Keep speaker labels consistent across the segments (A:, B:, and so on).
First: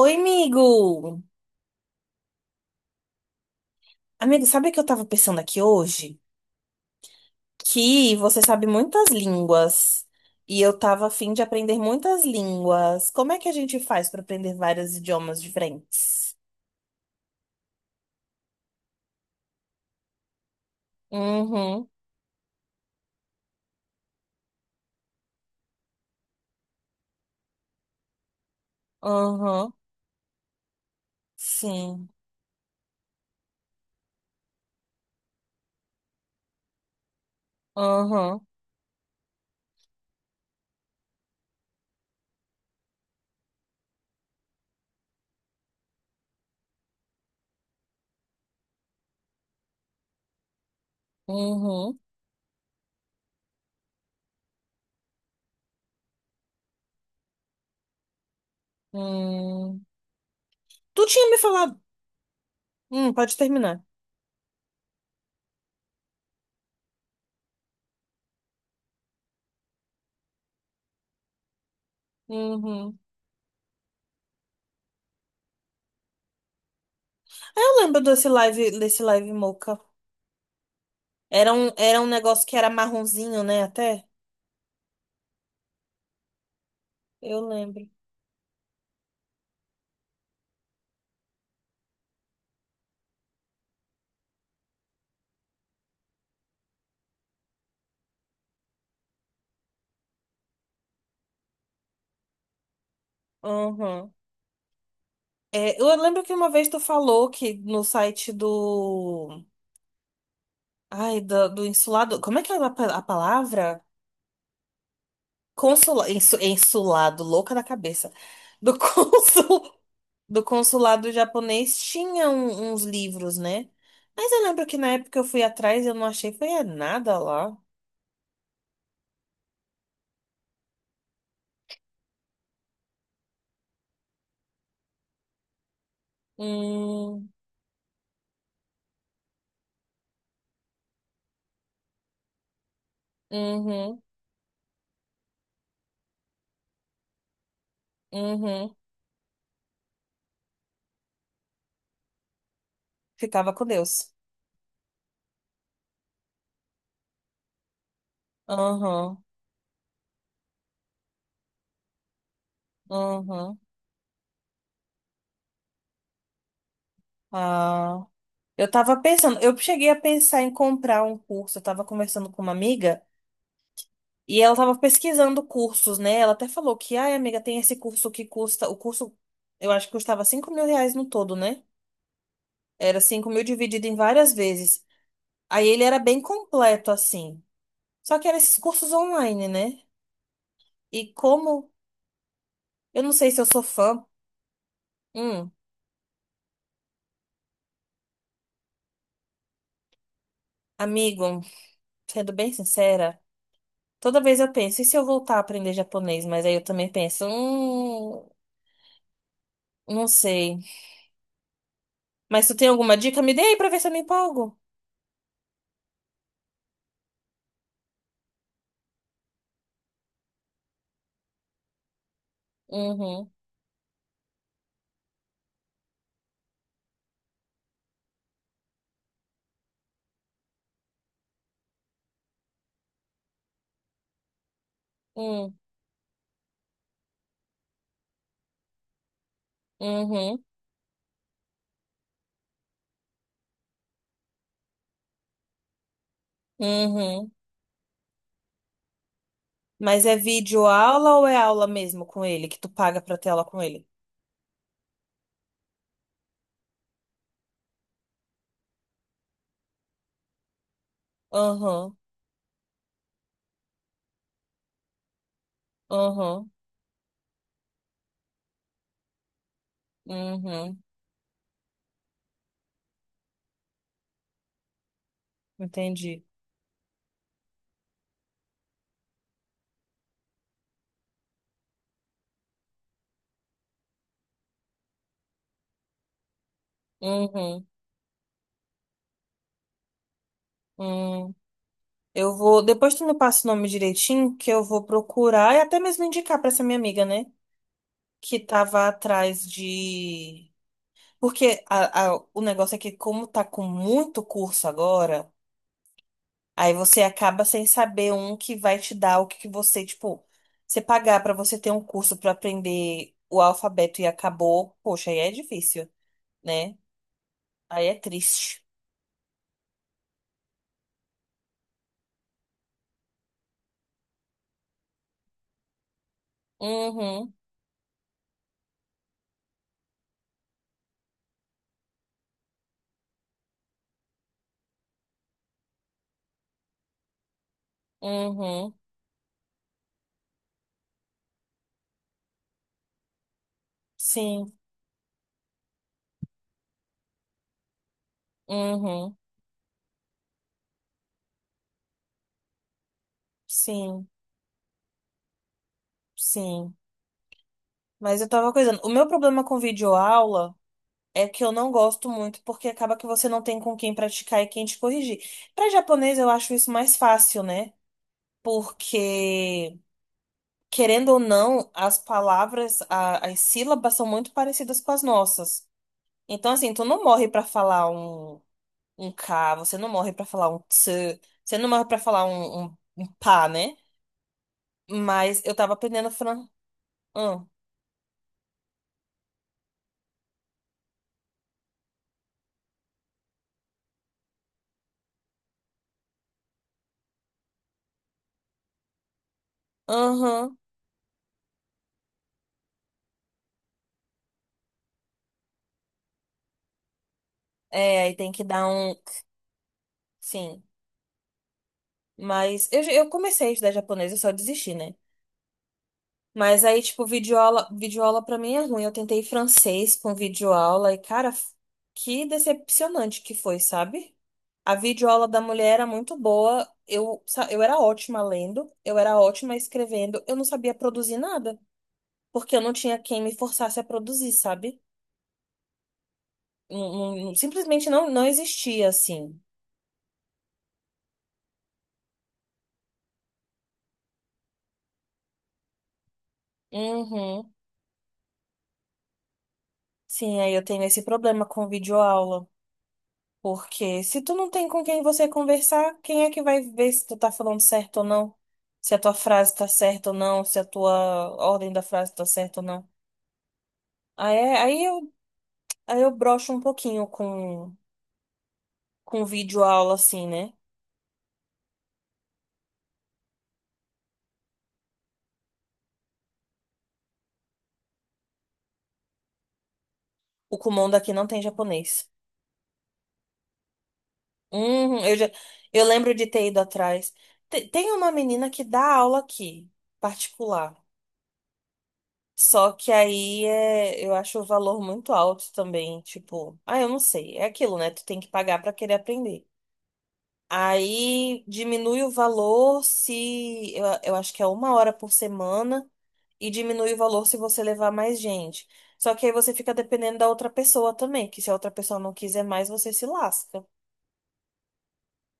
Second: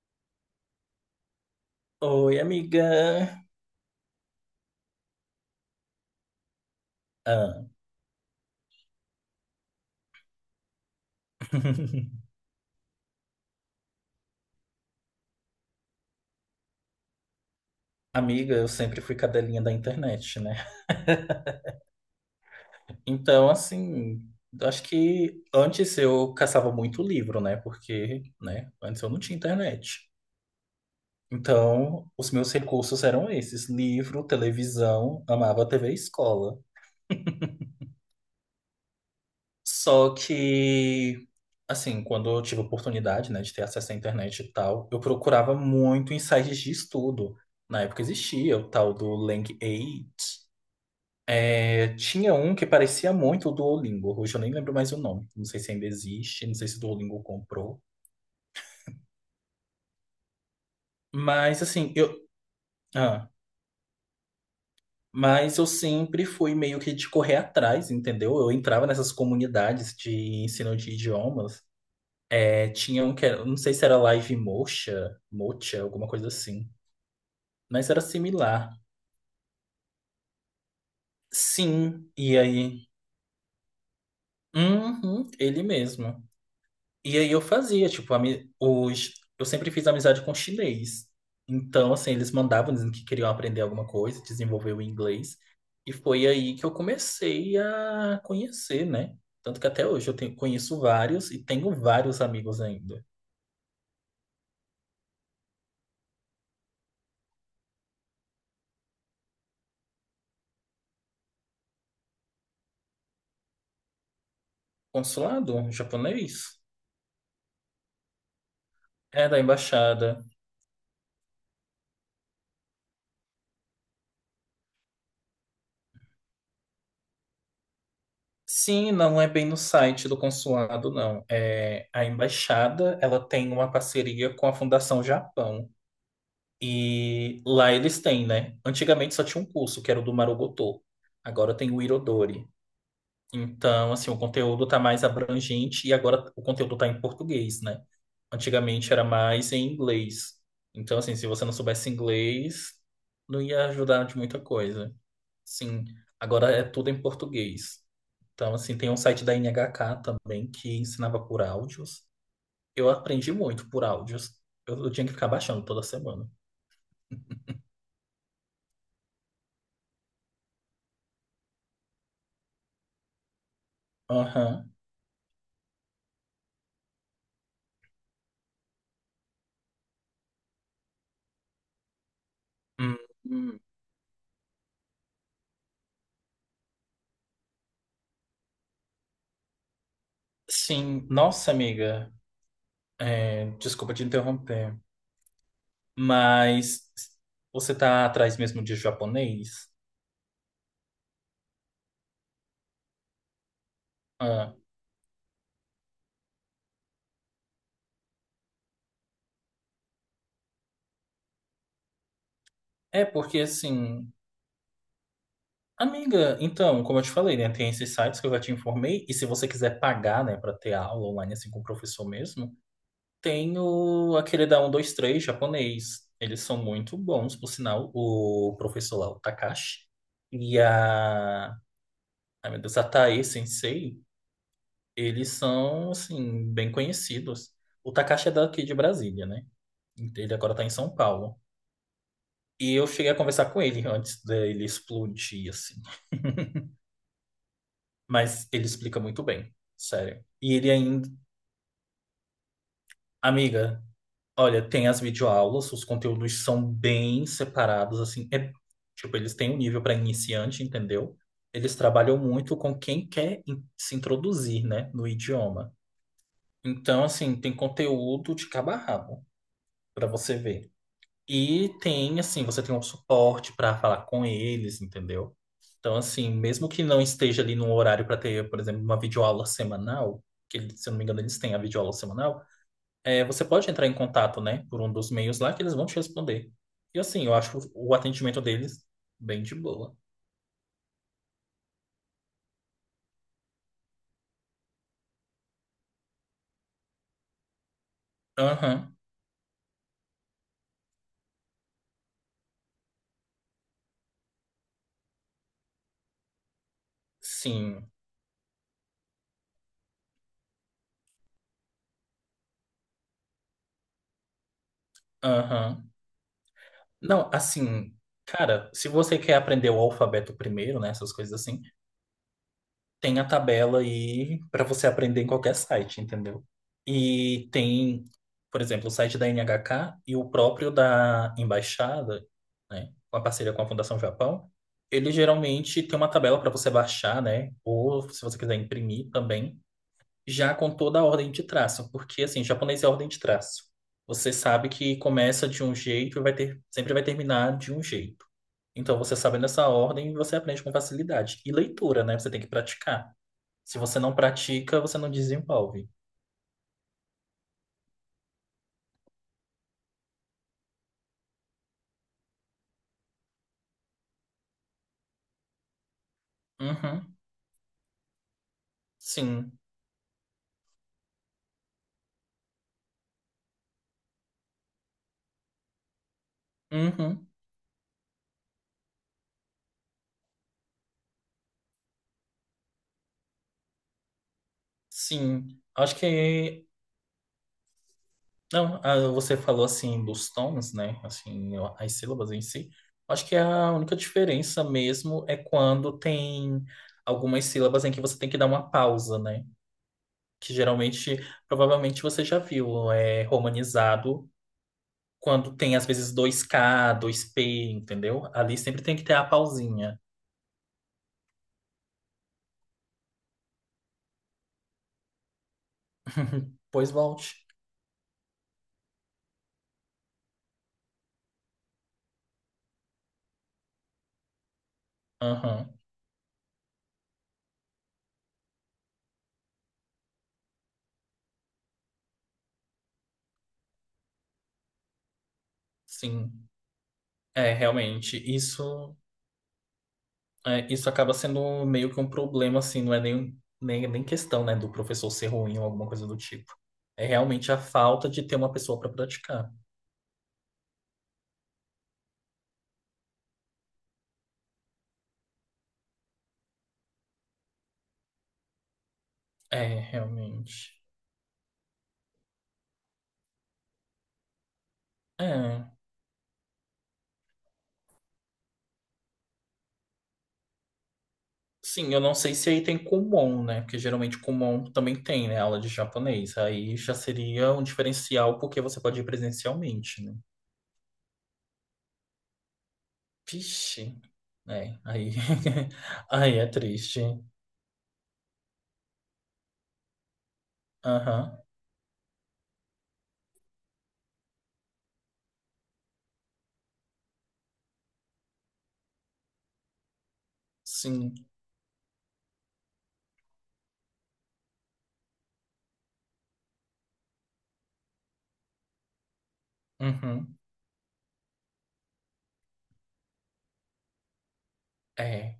A: Oi, amigo!
B: Oi, amiga.
A: Amigo, sabe o que eu tava pensando aqui hoje?
B: Ah.
A: Que você sabe muitas línguas e eu tava a fim de aprender muitas línguas. Como é que a gente faz pra aprender vários idiomas diferentes?
B: Amiga, eu sempre fui cadelinha da internet, né?
A: Uhum,
B: Então, assim, acho que antes eu caçava muito livro, né? Porque, né, antes eu não tinha
A: uhum,
B: internet.
A: sim,
B: Então, os meus recursos eram esses: livro, televisão, amava TV e escola.
A: uhum,
B: Só que, assim, quando eu tive oportunidade, né, de ter acesso à internet e tal, eu procurava muito em sites de estudo. Na época existia o tal do Lang 8. É,
A: uhum,
B: tinha um que parecia muito o Duolingo, hoje eu nem lembro mais o nome. Não sei se ainda existe, não sei se o Duolingo comprou.
A: hum. Tu tinha me
B: Mas
A: falado.
B: assim, ah,
A: Pode terminar.
B: mas eu sempre fui meio que de correr atrás, entendeu? Eu entrava nessas comunidades de ensino de idiomas. É,
A: Uhum.
B: tinha um que era, não sei se era Live Mocha, Mocha, alguma coisa assim.
A: Ah, eu
B: Mas era
A: lembro
B: similar.
A: desse live Mocha. Era um
B: Sim, e
A: negócio que era
B: aí?
A: marronzinho, né? Até.
B: Uhum, ele mesmo. E aí
A: Eu
B: eu
A: lembro.
B: fazia, tipo, eu sempre fiz amizade com chinês. Então, assim, eles mandavam dizendo que queriam aprender alguma coisa, desenvolver o inglês. E foi aí que eu comecei a conhecer, né? Tanto que até hoje eu conheço vários e tenho vários amigos ainda.
A: Uhum. É, eu lembro que uma vez tu falou que no site do. Ai, do, do insulado. Como é que é a, pa- a palavra?
B: Consulado
A: Consulado.
B: japonês?
A: Insulado, louca da cabeça. Do
B: É, da
A: consul,
B: embaixada.
A: do consulado japonês tinha um- uns livros, né? Mas eu lembro que na época eu fui atrás e eu não achei, foi é nada lá.
B: Sim, não é bem no site do consulado, não. É, a embaixada, ela tem uma parceria com a Fundação Japão.
A: Hum,
B: E lá eles têm, né? Antigamente só tinha um curso, que era o do Marugoto. Agora tem o Irodori. Então,
A: uhum,
B: assim, o conteúdo tá mais abrangente e agora o conteúdo tá em português, né?
A: uhum.
B: Antigamente era mais em inglês. Então, assim, se você não soubesse inglês, não
A: Ficava
B: ia
A: com
B: ajudar
A: Deus.
B: de muita coisa. Sim, agora é tudo em português. Então, assim, tem um
A: Uhum,
B: site da NHK também que ensinava por áudios. Eu aprendi
A: uhum.
B: muito por áudios. Eu tinha que ficar baixando toda semana.
A: Ah. Eu tava pensando, eu cheguei a pensar em comprar um curso, eu tava conversando com uma amiga e ela
B: Aham.
A: tava pesquisando cursos, né? Ela até falou que, ai, amiga, tem esse curso que custa, o curso, eu acho que custava R$ 5.000 no todo, né?
B: Hum,
A: Era 5.000
B: hum.
A: dividido em várias vezes. Aí ele era bem completo, assim. Só que eram esses cursos online, né? E
B: Sim, nossa
A: como,
B: amiga,
A: eu não sei se
B: é,
A: eu sou
B: desculpa te
A: fã,
B: interromper,
A: hum,
B: mas você tá atrás mesmo de japonês?
A: amigo, sendo bem sincera, toda vez eu
B: Ah,
A: penso, e se eu voltar a aprender japonês? Mas aí eu também penso, não sei. Mas tu tem alguma
B: é
A: dica? Me
B: porque
A: dê aí pra ver se eu me
B: assim,
A: empolgo.
B: amiga, então, como eu te falei, né, tem esses sites que eu já te informei, e se você quiser pagar, né, para ter aula online assim com o professor mesmo,
A: Uhum,
B: tem o, aquele da 123 japonês. Eles são muito bons, por sinal, o professor lá, o Takashi, e a, ai meu Deus, a Tae Sensei. Eles
A: uhum,
B: são, assim, bem conhecidos. O Takashi é daqui de Brasília, né? Ele
A: uhum,
B: agora tá em São Paulo. E eu cheguei a conversar com ele antes dele explodir, assim.
A: uhum.
B: Mas ele explica muito bem,
A: Mas é
B: sério. E
A: vídeo
B: ele ainda...
A: aula ou é aula mesmo com ele, que tu paga pra ter aula com
B: Amiga,
A: ele?
B: olha, tem as videoaulas, os conteúdos são bem separados, assim. É, tipo, eles têm um nível para iniciante, entendeu? Eles
A: Uhum,
B: trabalham muito com quem quer se introduzir, né, no idioma.
A: uhum,
B: Então, assim, tem conteúdo de cabo a rabo para você ver.
A: uhum.
B: E tem, assim, você tem um suporte para falar com eles, entendeu? Então,
A: Entendi.
B: assim, mesmo que não esteja ali num horário para ter, por exemplo, uma videoaula semanal, que se eu não me engano eles têm a videoaula semanal, é, você pode entrar em contato, né, por um dos meios lá que eles vão te responder. E, assim, eu acho
A: Uhum,
B: o atendimento deles bem de boa.
A: uhum. Eu vou. Depois tu me passa o nome direitinho, que eu vou procurar e até mesmo indicar pra essa minha amiga, né? Que tava
B: Aham,
A: atrás de. Porque a- o negócio é que, como tá com muito curso agora. Aí você acaba sem
B: sim,
A: saber um que vai te dar o que que você, tipo, você pagar pra você ter um curso pra aprender o alfabeto e acabou, poxa, aí é difícil,
B: aham.
A: né?
B: Não,
A: Aí é
B: assim,
A: triste.
B: cara, se você quer aprender o alfabeto primeiro, né, essas coisas assim. Tem a tabela aí para você aprender em qualquer site, entendeu?
A: Uhum,
B: E tem, por exemplo, o site da NHK e o próprio da embaixada, né, com a parceria com a Fundação Japão, ele geralmente tem uma tabela para você baixar, né, ou se você quiser
A: uhum,
B: imprimir também, já com toda a ordem de traço, porque assim, japonês é ordem de traço. Você
A: sim,
B: sabe que começa de um jeito e vai ter, sempre vai terminar de um jeito. Então,
A: uhum,
B: você sabendo essa ordem, você aprende com facilidade. E leitura, né? Você tem que praticar. Se você
A: sim,
B: não pratica, você não desenvolve.
A: sim. Mas eu tava coisando. O meu problema com videoaula é que eu não gosto muito, porque acaba que você não tem com quem praticar e quem te corrigir. Pra japonês eu acho isso mais
B: Uhum.
A: fácil, né?
B: Sim.
A: Porque querendo ou não, as palavras, a- as sílabas são muito parecidas com as nossas. Então, assim, tu não morre
B: Uhum.
A: pra falar um K, você não morre pra falar um ts, você não morre pra falar um pá, né? Mas eu
B: Sim.
A: tava
B: Acho
A: aprendendo fran...
B: que.
A: Aham,
B: Não, ah, você falou assim dos tons, né? Assim, as sílabas em si. Acho que a única diferença mesmo é quando tem algumas sílabas em que você tem que dar uma pausa, né? Que
A: aham.
B: geralmente, provavelmente você já viu, é romanizado quando tem às vezes dois k dois p
A: É, aí
B: entendeu?
A: tem que
B: Ali
A: dar
B: sempre
A: um...
B: tem que ter a pausinha.
A: Sim. Mas eu, já- eu comecei a estudar japonês, eu só desisti, né? Mas aí,
B: Pois
A: tipo,
B: volte.
A: videoaula, videoaula pra mim é ruim. Eu tentei francês com videoaula e, cara, que decepcionante que foi, sabe? A videoaula da
B: Aham,
A: mulher era muito boa. Eu, sa- eu era ótima lendo, eu era ótima escrevendo, eu não sabia produzir nada, porque eu não tinha quem me forçasse a produzir, sabe?
B: sim.
A: Não- não- não-
B: É,
A: simplesmente não,
B: realmente,
A: não existia
B: isso,
A: assim.
B: é, isso acaba sendo meio que um problema, assim, não é nem questão, né, do professor ser ruim ou alguma coisa do tipo. É
A: Uhum.
B: realmente a falta de ter uma pessoa para praticar.
A: Sim, aí eu tenho esse problema com videoaula. Porque se tu não tem com quem você conversar, quem é que vai ver se tu tá falando certo ou não? Se a tua frase tá
B: É,
A: certa ou não, se a
B: realmente.
A: tua ordem da frase tá certa ou não. Aí, é- aí eu,
B: É.
A: aí eu broxo um pouquinho com vídeo aula assim, né?
B: Sim, eu não sei se aí tem Kumon, né, porque geralmente Kumon também tem, né, aula de japonês. Aí já seria um diferencial porque você pode ir presencialmente, né.
A: O Kumon daqui não tem japonês.
B: Vixe. É, aí.
A: Eu já, eu lembro de
B: Aí
A: ter
B: é
A: ido
B: triste.
A: atrás. Te- Tem uma menina que dá aula aqui, particular.
B: Aham,
A: Só que aí é, eu acho o valor muito alto também, tipo, ah, eu não sei, é aquilo, né? Tu tem que pagar pra querer aprender.
B: sim.
A: Aí diminui o valor se eu acho que é uma hora por semana e diminui o valor se você levar mais gente. Só que aí você fica dependendo da
B: Uhum.
A: outra pessoa também, que se a outra pessoa não quiser mais, você se lasca.
B: É.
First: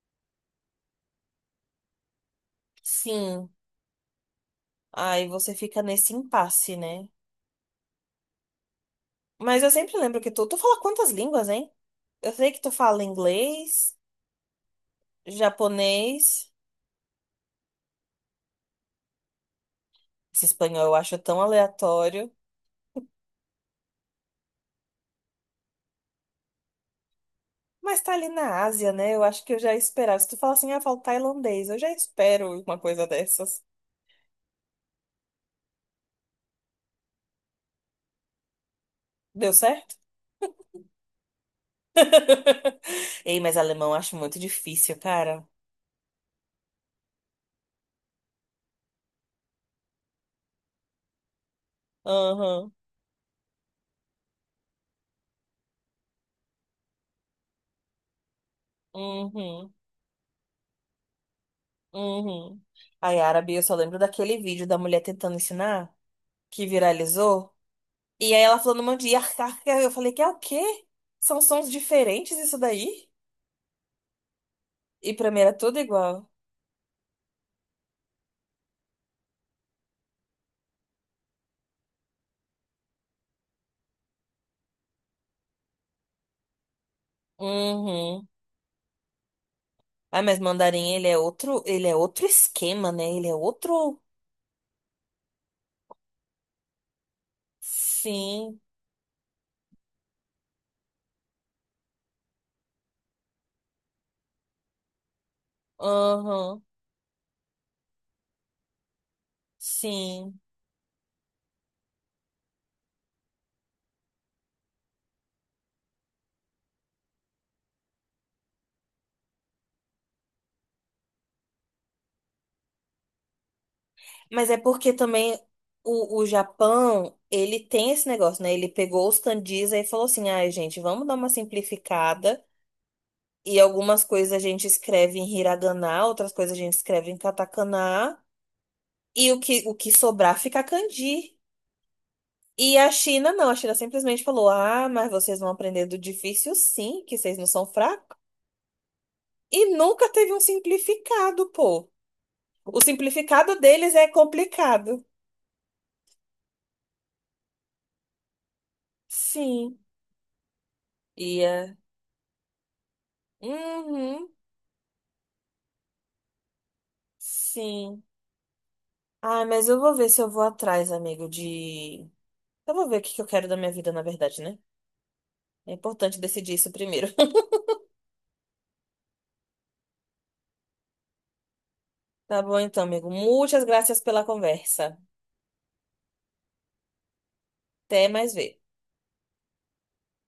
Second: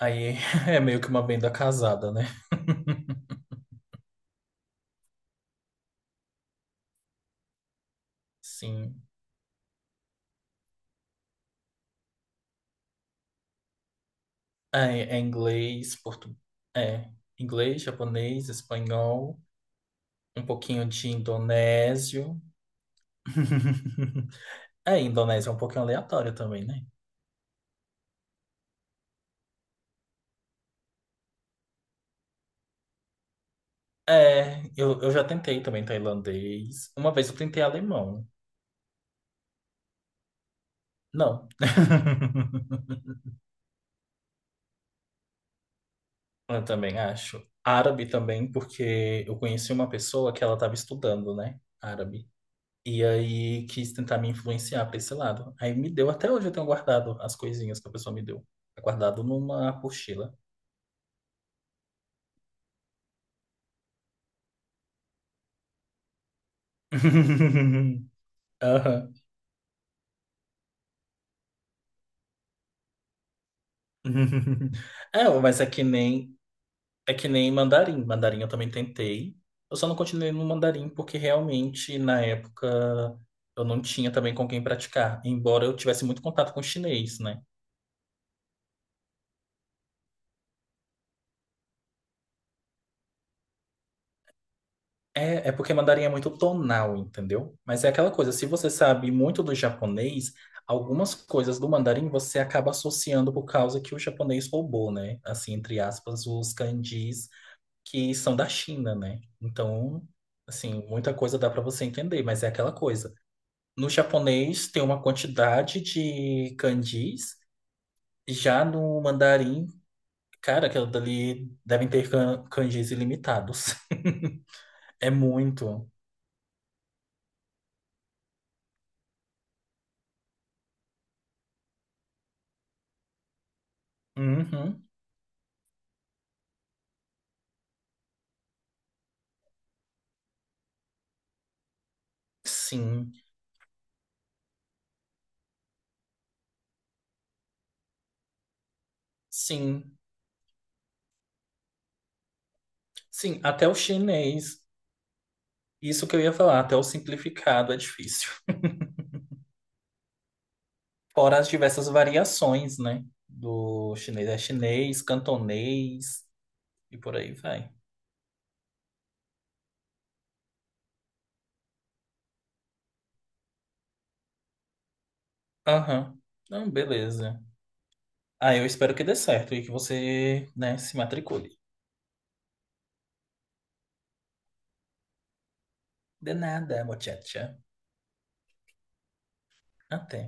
B: Aí é meio que uma venda casada, né?
A: Sim, aí você fica nesse impasse, né?
B: Sim.
A: Mas eu sempre lembro que tu fala quantas línguas, hein? Eu sei que tu fala inglês,
B: É, é inglês, portu...
A: japonês.
B: é inglês, japonês, espanhol,
A: Esse
B: um pouquinho
A: espanhol eu
B: de
A: acho tão aleatório.
B: indonésio. É, indonésio é um pouquinho aleatório também, né?
A: Mas tá ali na Ásia, né? Eu acho que eu já esperava. Se tu fala assim, ah, falo tailandês, eu já espero uma coisa dessas.
B: É, eu já tentei também tailandês. Uma vez eu tentei alemão.
A: Deu certo?
B: Não.
A: Ei, mas alemão eu acho muito difícil, cara.
B: Eu também acho. Árabe também, porque eu conheci uma pessoa que ela estava estudando, né? Árabe.
A: Aham,
B: E aí quis tentar me influenciar para esse lado. Aí me deu, até hoje eu tenho guardado as coisinhas que a pessoa me deu. É guardado numa
A: uhum,
B: apostila.
A: uhum. Aí, árabe, eu só lembro daquele vídeo da mulher tentando ensinar, que viralizou. E aí ela falando um monte de
B: Aham.
A: iar car eu falei, que é o quê? São sons diferentes isso daí? E
B: É,
A: pra mim era
B: mas
A: tudo igual.
B: é que nem mandarim. Mandarim eu também tentei. Eu só não continuei no mandarim porque realmente na época eu não tinha também com quem praticar. Embora eu tivesse muito contato com chinês, né?
A: Uhum. Ah, mas mandarim, ele é outro esquema, né? Ele é outro.
B: É, é porque mandarim é muito tonal, entendeu? Mas é aquela coisa, se
A: Sim.
B: você sabe muito do japonês, algumas coisas do mandarim você acaba associando por causa que o japonês roubou, né? Assim, entre aspas, os
A: Aham.
B: kanjis que são da China, né? Então,
A: Sim.
B: assim, muita coisa dá para você entender, mas é aquela coisa. No japonês tem uma quantidade de kanjis, já no mandarim, cara, aquilo dali devem ter kanjis ilimitados.
A: Mas é porque
B: É
A: também
B: muito.
A: o Japão, ele tem esse negócio, né? Ele pegou os kanjis aí e falou assim: ai, gente, vamos dar uma simplificada. E algumas coisas a gente
B: Uhum.
A: escreve em hiragana, outras coisas a gente escreve em katakana. E o que sobrar fica kanji. E a
B: Sim.
A: China não, a China simplesmente falou: ah, mas vocês vão aprender do difícil sim, que vocês não são fracos. E
B: Sim,
A: nunca teve um simplificado, pô. O
B: sim,
A: simplificado
B: até o
A: deles é
B: chinês,
A: complicado.
B: isso que eu ia falar, até o simplificado é difícil.
A: Sim.
B: Fora as
A: Ia.
B: diversas variações, né? Do
A: Uhum.
B: chinês é chinês, cantonês e por aí vai.
A: Sim. Ah, mas eu vou ver se eu vou atrás, amigo, de. Eu vou ver o que que eu quero da minha vida, na verdade, né? É importante
B: Aham.
A: decidir
B: Não,
A: isso primeiro.
B: beleza. Ah, eu espero que dê certo e que você, né, se matricule.
A: Tá bom, então, amigo. Muitas graças pela conversa.
B: De nada, mochacha.
A: Até mais ver.
B: Até.